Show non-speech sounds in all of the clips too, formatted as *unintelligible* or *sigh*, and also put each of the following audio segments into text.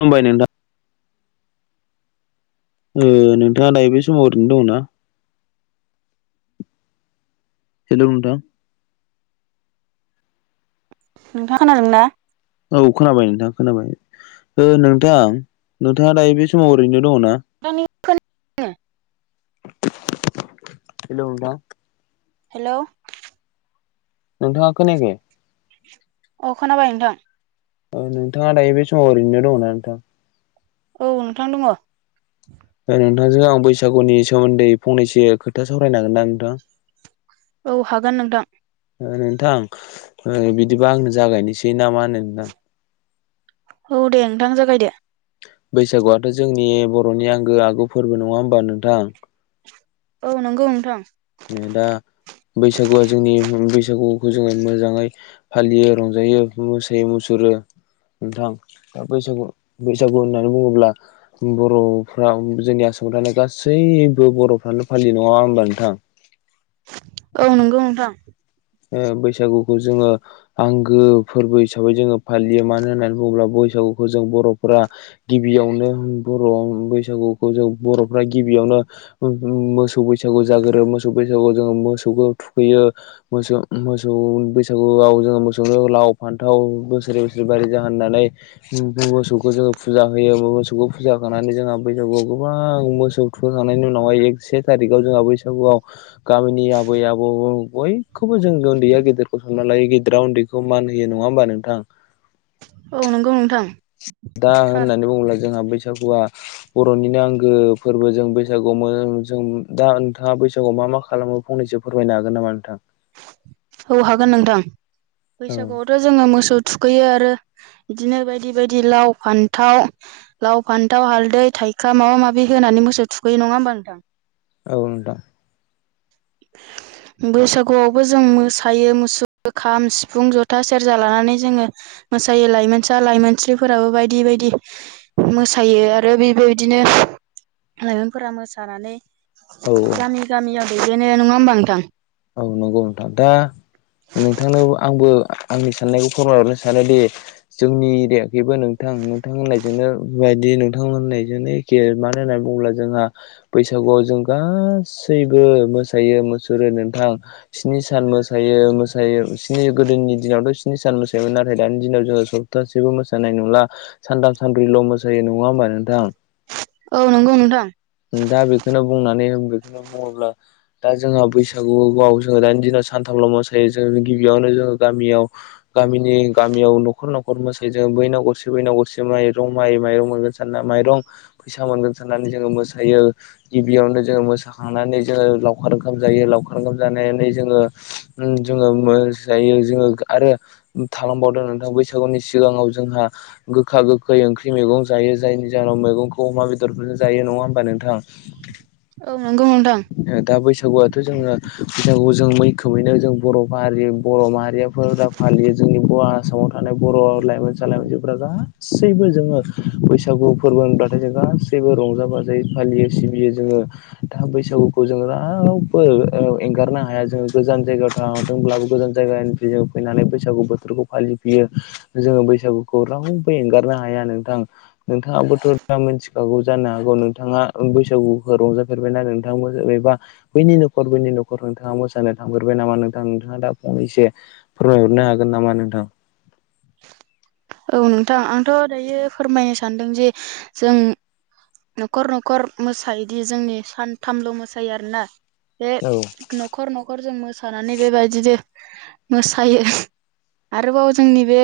खुमबाय नोंथां। ओ नोंथाङा दायो बे समाव ओरैनो दङ ना? हेल'! नोंथां। नोंथाङा खोनादोंना? औ खोनाबाय नोंथां। खोनाबाय। ओ नोंथां, नोंथाङा दायो बे समाव ओरैनो दङना? *unintelligible* हेलौ नोंथां। हेलौ। नोंथाङा खोनायाखै? अ खोनाबाय नोंथां। ओ नोंथाङा दायो बे समाव ओरैनो दङना नोंथां? औ नोंथां दङ। नोंथांजों आं बैसागुनि सोमोन्दै फंनैसो खोथा सावरायनो हागोन ना नोंथां? औ हागोन नोंथां। ओ नोंथां ओ बिदिबा आंनो जागायनोसै नामा नोंथां? औ दे नोंथां जागाय दो। बैसागुआथ' जोंनि बर'नि आंगो आगु फोरबो नङा होमबा नोंथां? औ नंगौ नोंथां। ओ दा बैसागुआ जोंनि बैसागुखौ जोङो मोजाङै फालियो रंजायो मोसायोै मुसुर रो नोंथां, दा बैसागु बैसागु होननानै बुङोब्ला बर'फ्रा जोंनि आसाम आसामाव थानाय गासैबो बर'फ्रानो फालियो नङा होनबा नोंथां? औ नंगौ नोंथां। ओ बैसागुखौ जोङो आंगो फोरबो हिसाबै जोङो फालियो मानो होननानै बुङोब्ला बैसागुखौ जों बर'फोरा गिबियावनो बर' बैसागुखौ जों बर'फ्रा गिबियाव मोसौ बैसागु जागोरो मोसौ बैसागुआव जोङो मोसौखौ थुखैयो मोसौ मोसौ बैसागुआव जोङो मोसौनो लाव फान्थाव बोसोरै बोसोरै बारि जाहोन होननानै मोसौखौ जोङो फुजा होयो मोसौखौ फुजा होखांनानै जोंहा बैसागुआव गोबां मोसौ बुथुखांनायनि उनावहाय एक से थारिखाव जोंहा बैसागुआव गामिनि आबै आबौ बय खौबो जों उन्दैया गेदेरखौ सनमान लायो गेदिरा उन्दैखौ मान होयो नङा होमबा नोंथां? औ नंगौ नोंथां। दा थार होननानै बुङोब्ला जोंहा बैसाग बैसागुआ बरनिनो आंगो फोरबो जों बैसागुआव जों दा नोंथाङा बैसागुआव मा मा मा खालामो फंनैसो फोरमायनो हागोन नामा नोंथां? औ हागोन नोंथां औ बैसागुआवथ जोङो मोसौ थुखैयो आरो बिदिनो बायदि बायदि लाव फान्थाव लाव फान्थाव हालदै थाइखा माबा माबि हो होनानै मोसौ थुखैयो नङा होमबा नोंथां? औ नोंथां? *inaudible* बैसागुआवबो जों मोसायो मुसुरो खाम सिफुं जथा सेरजा लानानै जोङो मोसायो लाइमोनसा लाइमोनस्रिफोराबो बायदि बायदि मोसायो आरो बेबायबायदिनो *inaudible* लाइमोनफोरा मोसानानै औ औ गामि गामियाव दैदेनो नङा होमबा नोंथां? औ नंगौ नोंथां। दा नोंथांनो आंबो आंनि साननायखौ फोरमायहरनो सानोदि जोंनि एरियाखैबो नोंथां नोंथां होननायजोंनो बे बायदि नोंथां होननायजोंनो एखे मानो होननानै बुङोब्ला जोंहा बैसागु खौ जों गासैबो मोसायो मुसुरो थां, स्नि सान मोसायो मोसायो स्नि गोदोनि दिनावथ स्नि सान मोसायोमोन नाथाय दानि दिन जों सप्तासेबो मोसानाय नंला सानथाम सानब्रैल' मोसायो नङा होमबा नोंथां? औ नंगौ नोंथां दा बेखौनो बुंनानै बेखौनो बुङोब्ला दा जोंहा बैसा सागुआव जोङो दानि दिनाव सानथामल मोसायो जों गिबियावनो जोङो गामियाव गामिनि गा मियाव नखर नखर मोसायो जै बैनाव गरसे बैनाव गरसे माइरं माइ माइरं मोनगोन साना माइरं फैसा सा मोनगोन साननानै जोङो मोसायो गिबियावनो जोङो मोसाखांनानै जोङो लावखार ओंखाम जायो लावखार ओंखाम जानानै जोङो, जोङो मोसायो जोङो आरो थालांबावदों नोंथां, बैसागुनि सिगाङाव जोंहा गोखा गोखै ओंख्रि मैगं जायो जायनि जाहोनाव मैगंखौ अमा बेदरफोरजों जायो नङा होमबा नोंथां? औ नंगौ नोंथां दा बैसागुआथ जोंना बैसागु जों मैखोमैनो जों बर हारि बर माहारियाफोरा फालियो जोंनि बर आसामाव थानाय बर लाइमोनसा, लाइमोनस्रिफोरा गासैबो जोङो बैसागु फोरबो होनबाथाय जों गासैबो रंजा-बाजा फालियो सिबियो जोङो। बैसागुखौ जों रावबो एंगारनो हाया। जोङो गोजान जायगायाव थांदोंब्लाबो गोजान जायगानि जों फैनानै बैसागु बोथोरखौ फालिफैयो, जोङो बैसागुखौ रावबो एंगारनो हाया नोंथां। नोंथाङाबोथ दा मिथिखागौ जानो हागौ। नोंथाङा बैसागुखौ रंजाफेरबायना नों थां एबा बैनि नखर बैनि नखर नोंथाङा मोसानो थांफेरबाय नामा नोंथां? नोंथाङा दा फंनैसो फोरमायहरनो हागोन नामा नोंथां? औ नोंथां, आंथ दायो फोरमायनो सानदों जे जों नखर-नखर मोसायोदि जोंनि सानथामल मोसायो आरोना। बे औ नखर-नखर जों मोसा नानै बेबायदिनो मोसायो आरोबाव जोंनि बे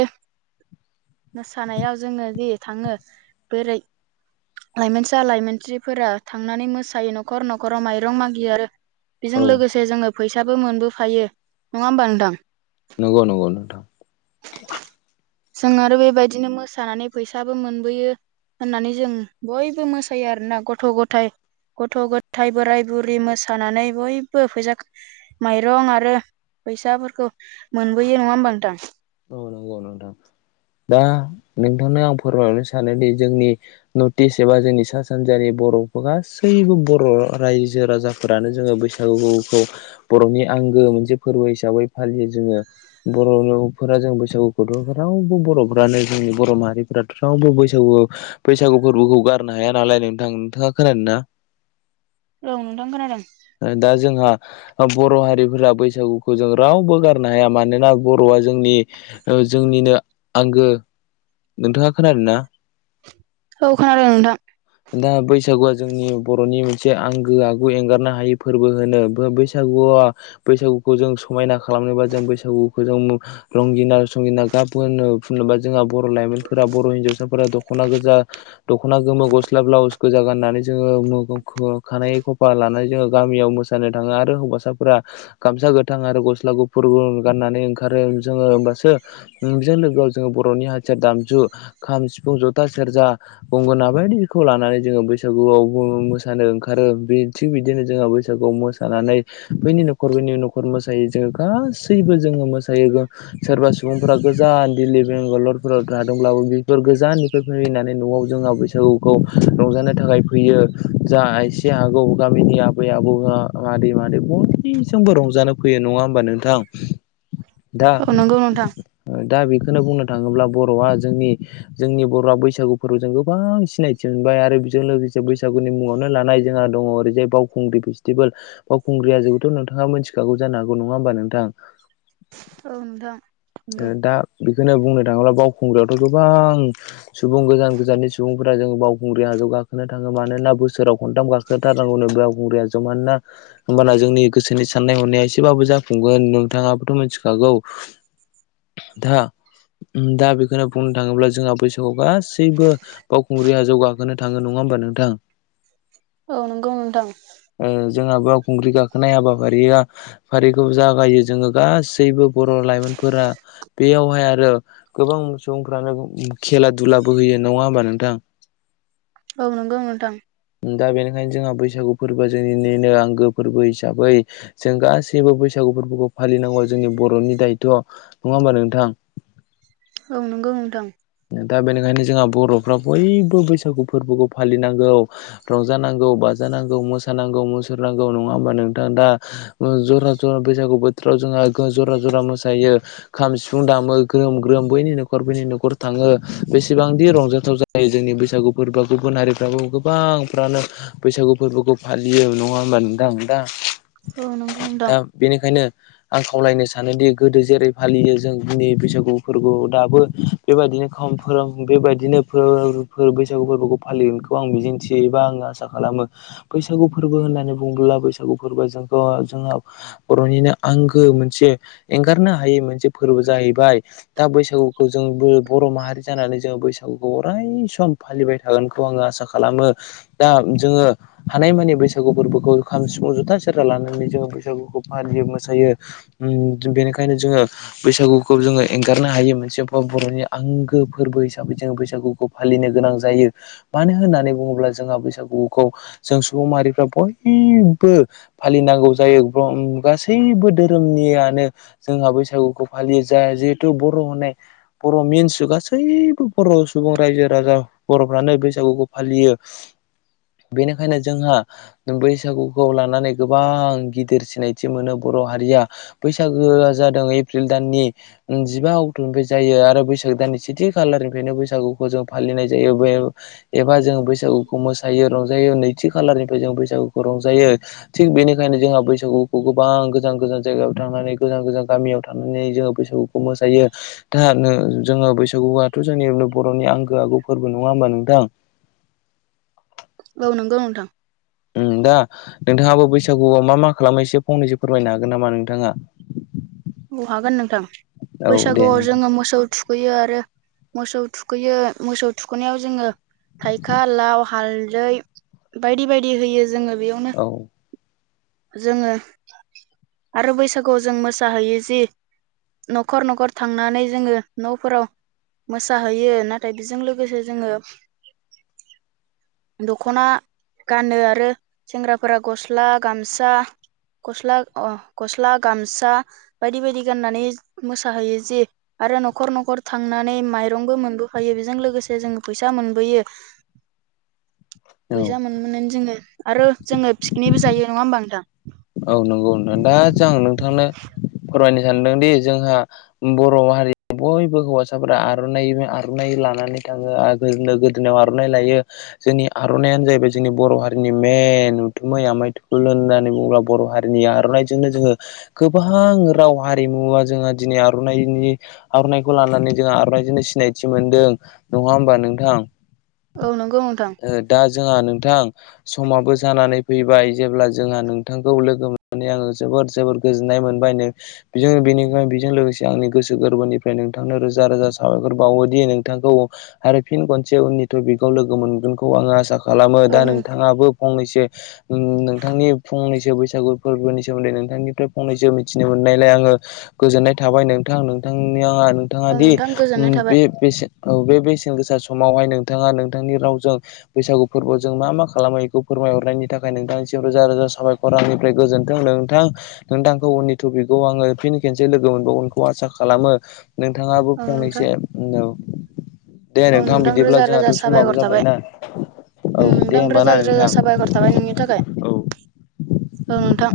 मोसानायाव जोङो जि थाङो बोरै लाइमोनसा, लाइमोनस्रिफोरा थांनानै मोसायो नखर नखराव माइरं मागियो आरो औ बेजों लोगोसे जोङो फैसाबो मोनबोफायो। नङा होमबा नोंथां? नंगौ नंगौ नोंथां। जों आरो बेबायदिनो मोसानानै फैसाबो मोनबोयो होननानै जों बयबो मोसायो आरोना गथ‌-गथाइ। गथ-गथाय, बोराय-बुरि मोसानानै बयबो फैसा खा माइरं आरो फैसाफोरखौ मोनबोयो नङा होमबा नोंथां? औ नंगौ नोंथां। दा नोंथांनो आं फोरमायहरनो सानोदि जोंनि नर्थ इस्ट एबा जोंनि सा सानजानि बर'फोरा गासैबो बर रायजो राजाफोरानो जोङो बैसागुखौ बरनि आं -गो मोनसे फोरबो हिसाबै फालियो जोङो। बर' फोरा जों बैसागुखौथ रावबो बरफ्रानो जोंनि बर माहारिफोरा रावबो बैसागु बैसागु फोरबोखौ गारनो हाया नालाय नोंथां। नोंथाङा खोनादों ना? औ नोंथां खोनादों। दा जोंहा अ बर' हारिफोरा बैसागुखौ जों रावबो गारनो हाया मानोना बर'आ जोंनि जोंनिनो आंगो। नोंथाङा खोनादोंना? औ खोनादों नोंथां। दा बैसागुआ जोंनि बर'नि मोनसे आंगो आगु एंगारनो हायै फोरबो होनो बैसागु गुवा बैसागुखौ जों समायना खालामनोबा जों बैसागुखौ जों रंगिना संगिना गाब फोनो, फोनोबा जोंहा बर' लाइमोनफोरा बर' हिनजावसाफोरा दख'ना गोजा, दख'ना गोमो, गस गोजां गाननानै जोङो मो ख खानाय खफा लानानै जोङो गामियाव मोसानो थाङो आरो हौवासाफोरा गामसा गोथां आरो गस्ला गुफुर गु गाननानै ओंखारो। जोङो होमबासो जों लोगोआव जों बर'नि हाथियार दामजु खाम, सिफुं, जथा, सेरजा गंगना बायदि खौ लानानै जोङो बैसागुआव मोसानो ओंखारो बे थिग बिदिनो जोङो बैसागुआव मोसानानै बैनि न'खर बैनि नखर मोसायो जोङो गासैबो जोङो मोसायो सोरबा सुबुंफोरा गो गोजान दिल्ली बेंगालरफोराव थादोंब्लाबो बेफोर गोजाननिफ्राय फैैनानै न'आव जोंहा बैसागु‌ खौ रंजानो थाखाय फैयो, जा एसे हागौ गामिनि आबै, आबौआ, मादै आरो बयजोंबो रंजानो फैयो नङा होमबा नोंथां? दा औ नंगौ नोंथां दा बि खौनो बुंनो थाङोब्ला बर'आ जोंनि जोंनि बर'आ बैसागु फोरबो जों गोबां सिनाय मोनबाय आरो बेजों लोगोसे बैसागुनि मुङावनो लानाय जोंहा दङ ओरैजाय बावखुंग्रि फेस्टिभेल बावखुंग्रि ग्रि हाजोखौथ' नोंथाङा मिथिखागौ जानोागौ नङा होमबा नोंथां? औ नोंथां अ नंगौ दा बेखौनो बुंनो थाङोब्ला बावखुंग्रियावथ' गोबां सुबुं गोजान गोजाननि सुबुंफोरा जों बाव खुंग्रिया हाजौ गाखोनो थाङो मानोना बोसोराव खनथाम गाखोथारनांगौनो बावखुंग्रि हाजोआव मानोना होमबाना जोंनि गोसोनि साननाय हनाया एसेबाबो जाफुंगोन नोंथाङाबोथ' मिथिखागौ दा ओम दा बेखौनो बुंनो थाङोब्ला जोंहा बैसागुआव गासैबो बावखुंग्रि हाजोआव गा खौनो थाङो नङा होमबा नोंथां औ नंगौ नोंथां ओ जोंहा बयावखुंग्रि गाखोनाय हाबाफारिया फारिखौ जागायो जोङो गासैबो बर' लाइमोन फोरा बेयावहाय आरो गोबां सुबुंफ्रानो खेला धुलाबो होयो नङा होमबा नोंथां *unintelligible* औ नंगौ नोंथां दा बेनिखायनो जोंहा बैसागु फोरबोआ जोंनिनो आंगो फोरबो हिसाबै जों गासैबो बैसागु फोरबोखौ फालिनांगौ जोंनि बर'नि दायथ' नङा होमबा नोंथां औ नंगौ नोंथां दा बेनिखायनो जोंहा बर'फ्रा बयबो बैसागु फोरबोखौ फालिनांगौ रंजानांगौ बाजानां नांगौ मोसानांगौ मुसुर नांगौ नङा होमबा नोंथां दा जरा जरा बैसागु बोथोराव जोंहा जरा जरा मोसायो खाम सिफुं दामो ग्रोम ग्रोम बैनि न'खर बैनि न'खर थाङो बेसेबांदि रंजाथाव जायो जोंनि बैसागु फोरबोआ गुबुन हारिफ्राबो गोबांफ्रानो बैसागु फोरबोखौ फालियो नङा होमबा नोंथां दा औ नंगौ नोंथां दा बेनिखायनो आं खावलायनो सानोदि गोदो जेरै फालियो जोंनि बैसागु फोरबोआव दाबो बेबायदिनो खम फोरा बेबायदिनो फोर बैसागु फोरबोखौ फालिगोनखौ आं मिजिंथियो एबा आं आसा खालामो बैसागु फोरबो होननानै बुङोब्ला बैसागु फोरबोआ जोंखौ जोंहा बर'नि आंगो मोनसे एंगारनो हायै मोनसे फोरबो जाहैबाय दा बैसागुखौ जों बर' माहारि जानानै जोङो बैसागुखौ अराय सम फालिबाय थागोनखौ आङो आसा खालामो दा जोङो हानायमानि बैसागु फोरबोखौ खाम सिफुं जुथा सेरा लानानै जोङो बैसागुखौ फालि मोसायो ओम बेनिखायनो जोङो बैसागुखौ जोङो एंगारनो हायो मोनसे कक बर'नि आंगो फोरबो हिसाबै जोङो बैसागुखौ फालिनो गोनां जायो मानो होन्नानै बुङोब्ला जोंहा बैसागुखौ जों सुबुं माहारिफ्रा बयबो फालिनांगौ जायो गासैबो धोरोमनियानो जोंहा बैसागुखौ फालियो जा जिहेथु बर' होननाय बर' मिन्स गासैबो बर' सुबुं रायजो राजा बर'फ्रानो बैसागुखौ फालियो *unintelligible* बेनिखायनो जोंहा बैसागुखौ लानानै गोबां गिदिर सिनायथि मोनो बर' बर' हारिया बैसागोआ जादों एप्रिल दाननि जिबा अक्ट निफ्राय जायो आरो बैसागो दाननि सेथि खालारनिफ्रायनो बैसागुखौ जों फालिनाय जायो एबा जोङो बैसाग बैसागुखौ मोसायो रंजायो नैथि खालारनि ज बैसागुखौ रंजायो थिग बेनिखायनो जोंहा बैसागुखौ गोबां गोजान गोजान जायगायाव थांनानै गोजान गोजान गामियाव थानानै जोङो बैसागुखौ मोसायो दा जोङो बैसागुआथ' जोंनि बर'नि आंगो आगु फोरबो नङा होमबा नोंथां *inaudible* औ नंगौ नोंथां आ नोंथाङाबो बैसागुआव मा मा खालामो एसे फंनैसो फोरमायनो हागोन नामा नोंथाङा औ हागोन नोंथां औ दे बैसागुआव नोंथां जोङो मोसौ थुखैयो आरो मोसौ थुखैयो मोसौ थुखैनायाव जोङो थाइखा लाव हालदै बायदि बायदि होयो जोङो बेयावनो औ जोङो आरो बैसागुआव जों मोसाहैयो जि न'खर न'खर थांनानै जोङो न'फोराव मोसाहैयो नाथाय बेजों लोगोसे जोङो दख'ना गानो आरो सेंग्राफोरा गस्ला गामसा गस्ला अ गस्ला गामसा बायदि बायदि गाननानै मोसाहैयो जि आरो न'खर न'खर थांनानै माइरंबो मोनबो हायो बेजों लोगोसे जोङो फैसा मोनबोयो *inaudible* औ बैजा मोन मोनोना जोङो आरो जोङो पिकनिकबो जायो नङा होमबा नोंथां औ नंगौ नोंथां दा जोंं नोंथांनो फोरमायनो सानदोंदि जोंहा बर' हारि बयबो हौवासाफोरा आर'नाइ आर'नाइ लानानै थाङो आरो गो-गोदोनायाव आर'नाइ लायो जोंनि आर'नायानो जाहैबाय जोंनि बर' हारिनि मेन *unintelligible* लोंननानै बुंब्ला। बर' हारिनि आर'नाइजोंनो जोङो गोबां राव हारिमुवा जोंहा दिनै आर'नाइनि आर'नाइखौ लानानै जोंहा आर'नाइजोंनो सिनायथि मोनदों नङा होमबा नोंथां औ नंगौ नोंथां ओ दा जोंहा नोंथां समाबो जानानै फैबाय जेब्ला जोंहा बिथांखौ लोगो मोननानै आङो जोबोर जोबोर गोजोननाय मोनबाय बेनिखायनो बेजों लोगोसे आंनि गोसो गोरबोनिफ्राय नोंथांनो रोजा रोजा साबायखर बावोदि नोंथांखौ आरो फिन खनसे उननि टपिकआव लोगो मोनगोनखौ आं आसा खालामो औ दा नों नोंथाङाबो फंनैस नोंथांनि फंनैसो बैसागु फोरबोनि सोमोन्दै नोंथांनिफ्राय फंनैसो मिथिनो मोननायलाय आङो गोजोननाय थाबाय नों थां नोंथांनि आं नोंथाङा औ दि नोंथां गोजोननाय थाबाय बे-बेसे औ बे बेसेन गोसा समावहाय नोंथाङा नोंथांनि रावजों बैसागु फोरबोजों मा मा खालामो बेखौ फोरमायहरनायनि थाखाय नोंथांनिम रोजा रोजा साबायखर आंनिफ्राय गोजोनथों नोंथां नोंथांखौ उननि टपिकखौ आङो फिन खेनसे लोगो मोनबावगोनखौ आसा खालामो नोंथाङाबो औ नोंथां फंनैसो उम औ नोंथां रोजा रोजा समाबो साबायखर थाबाय जाबायना औ ओं दे नोंथां होमबाना रोजा नोंथां रोजा साबायखर थाबाय नोंनि थाखाय औ नोंथां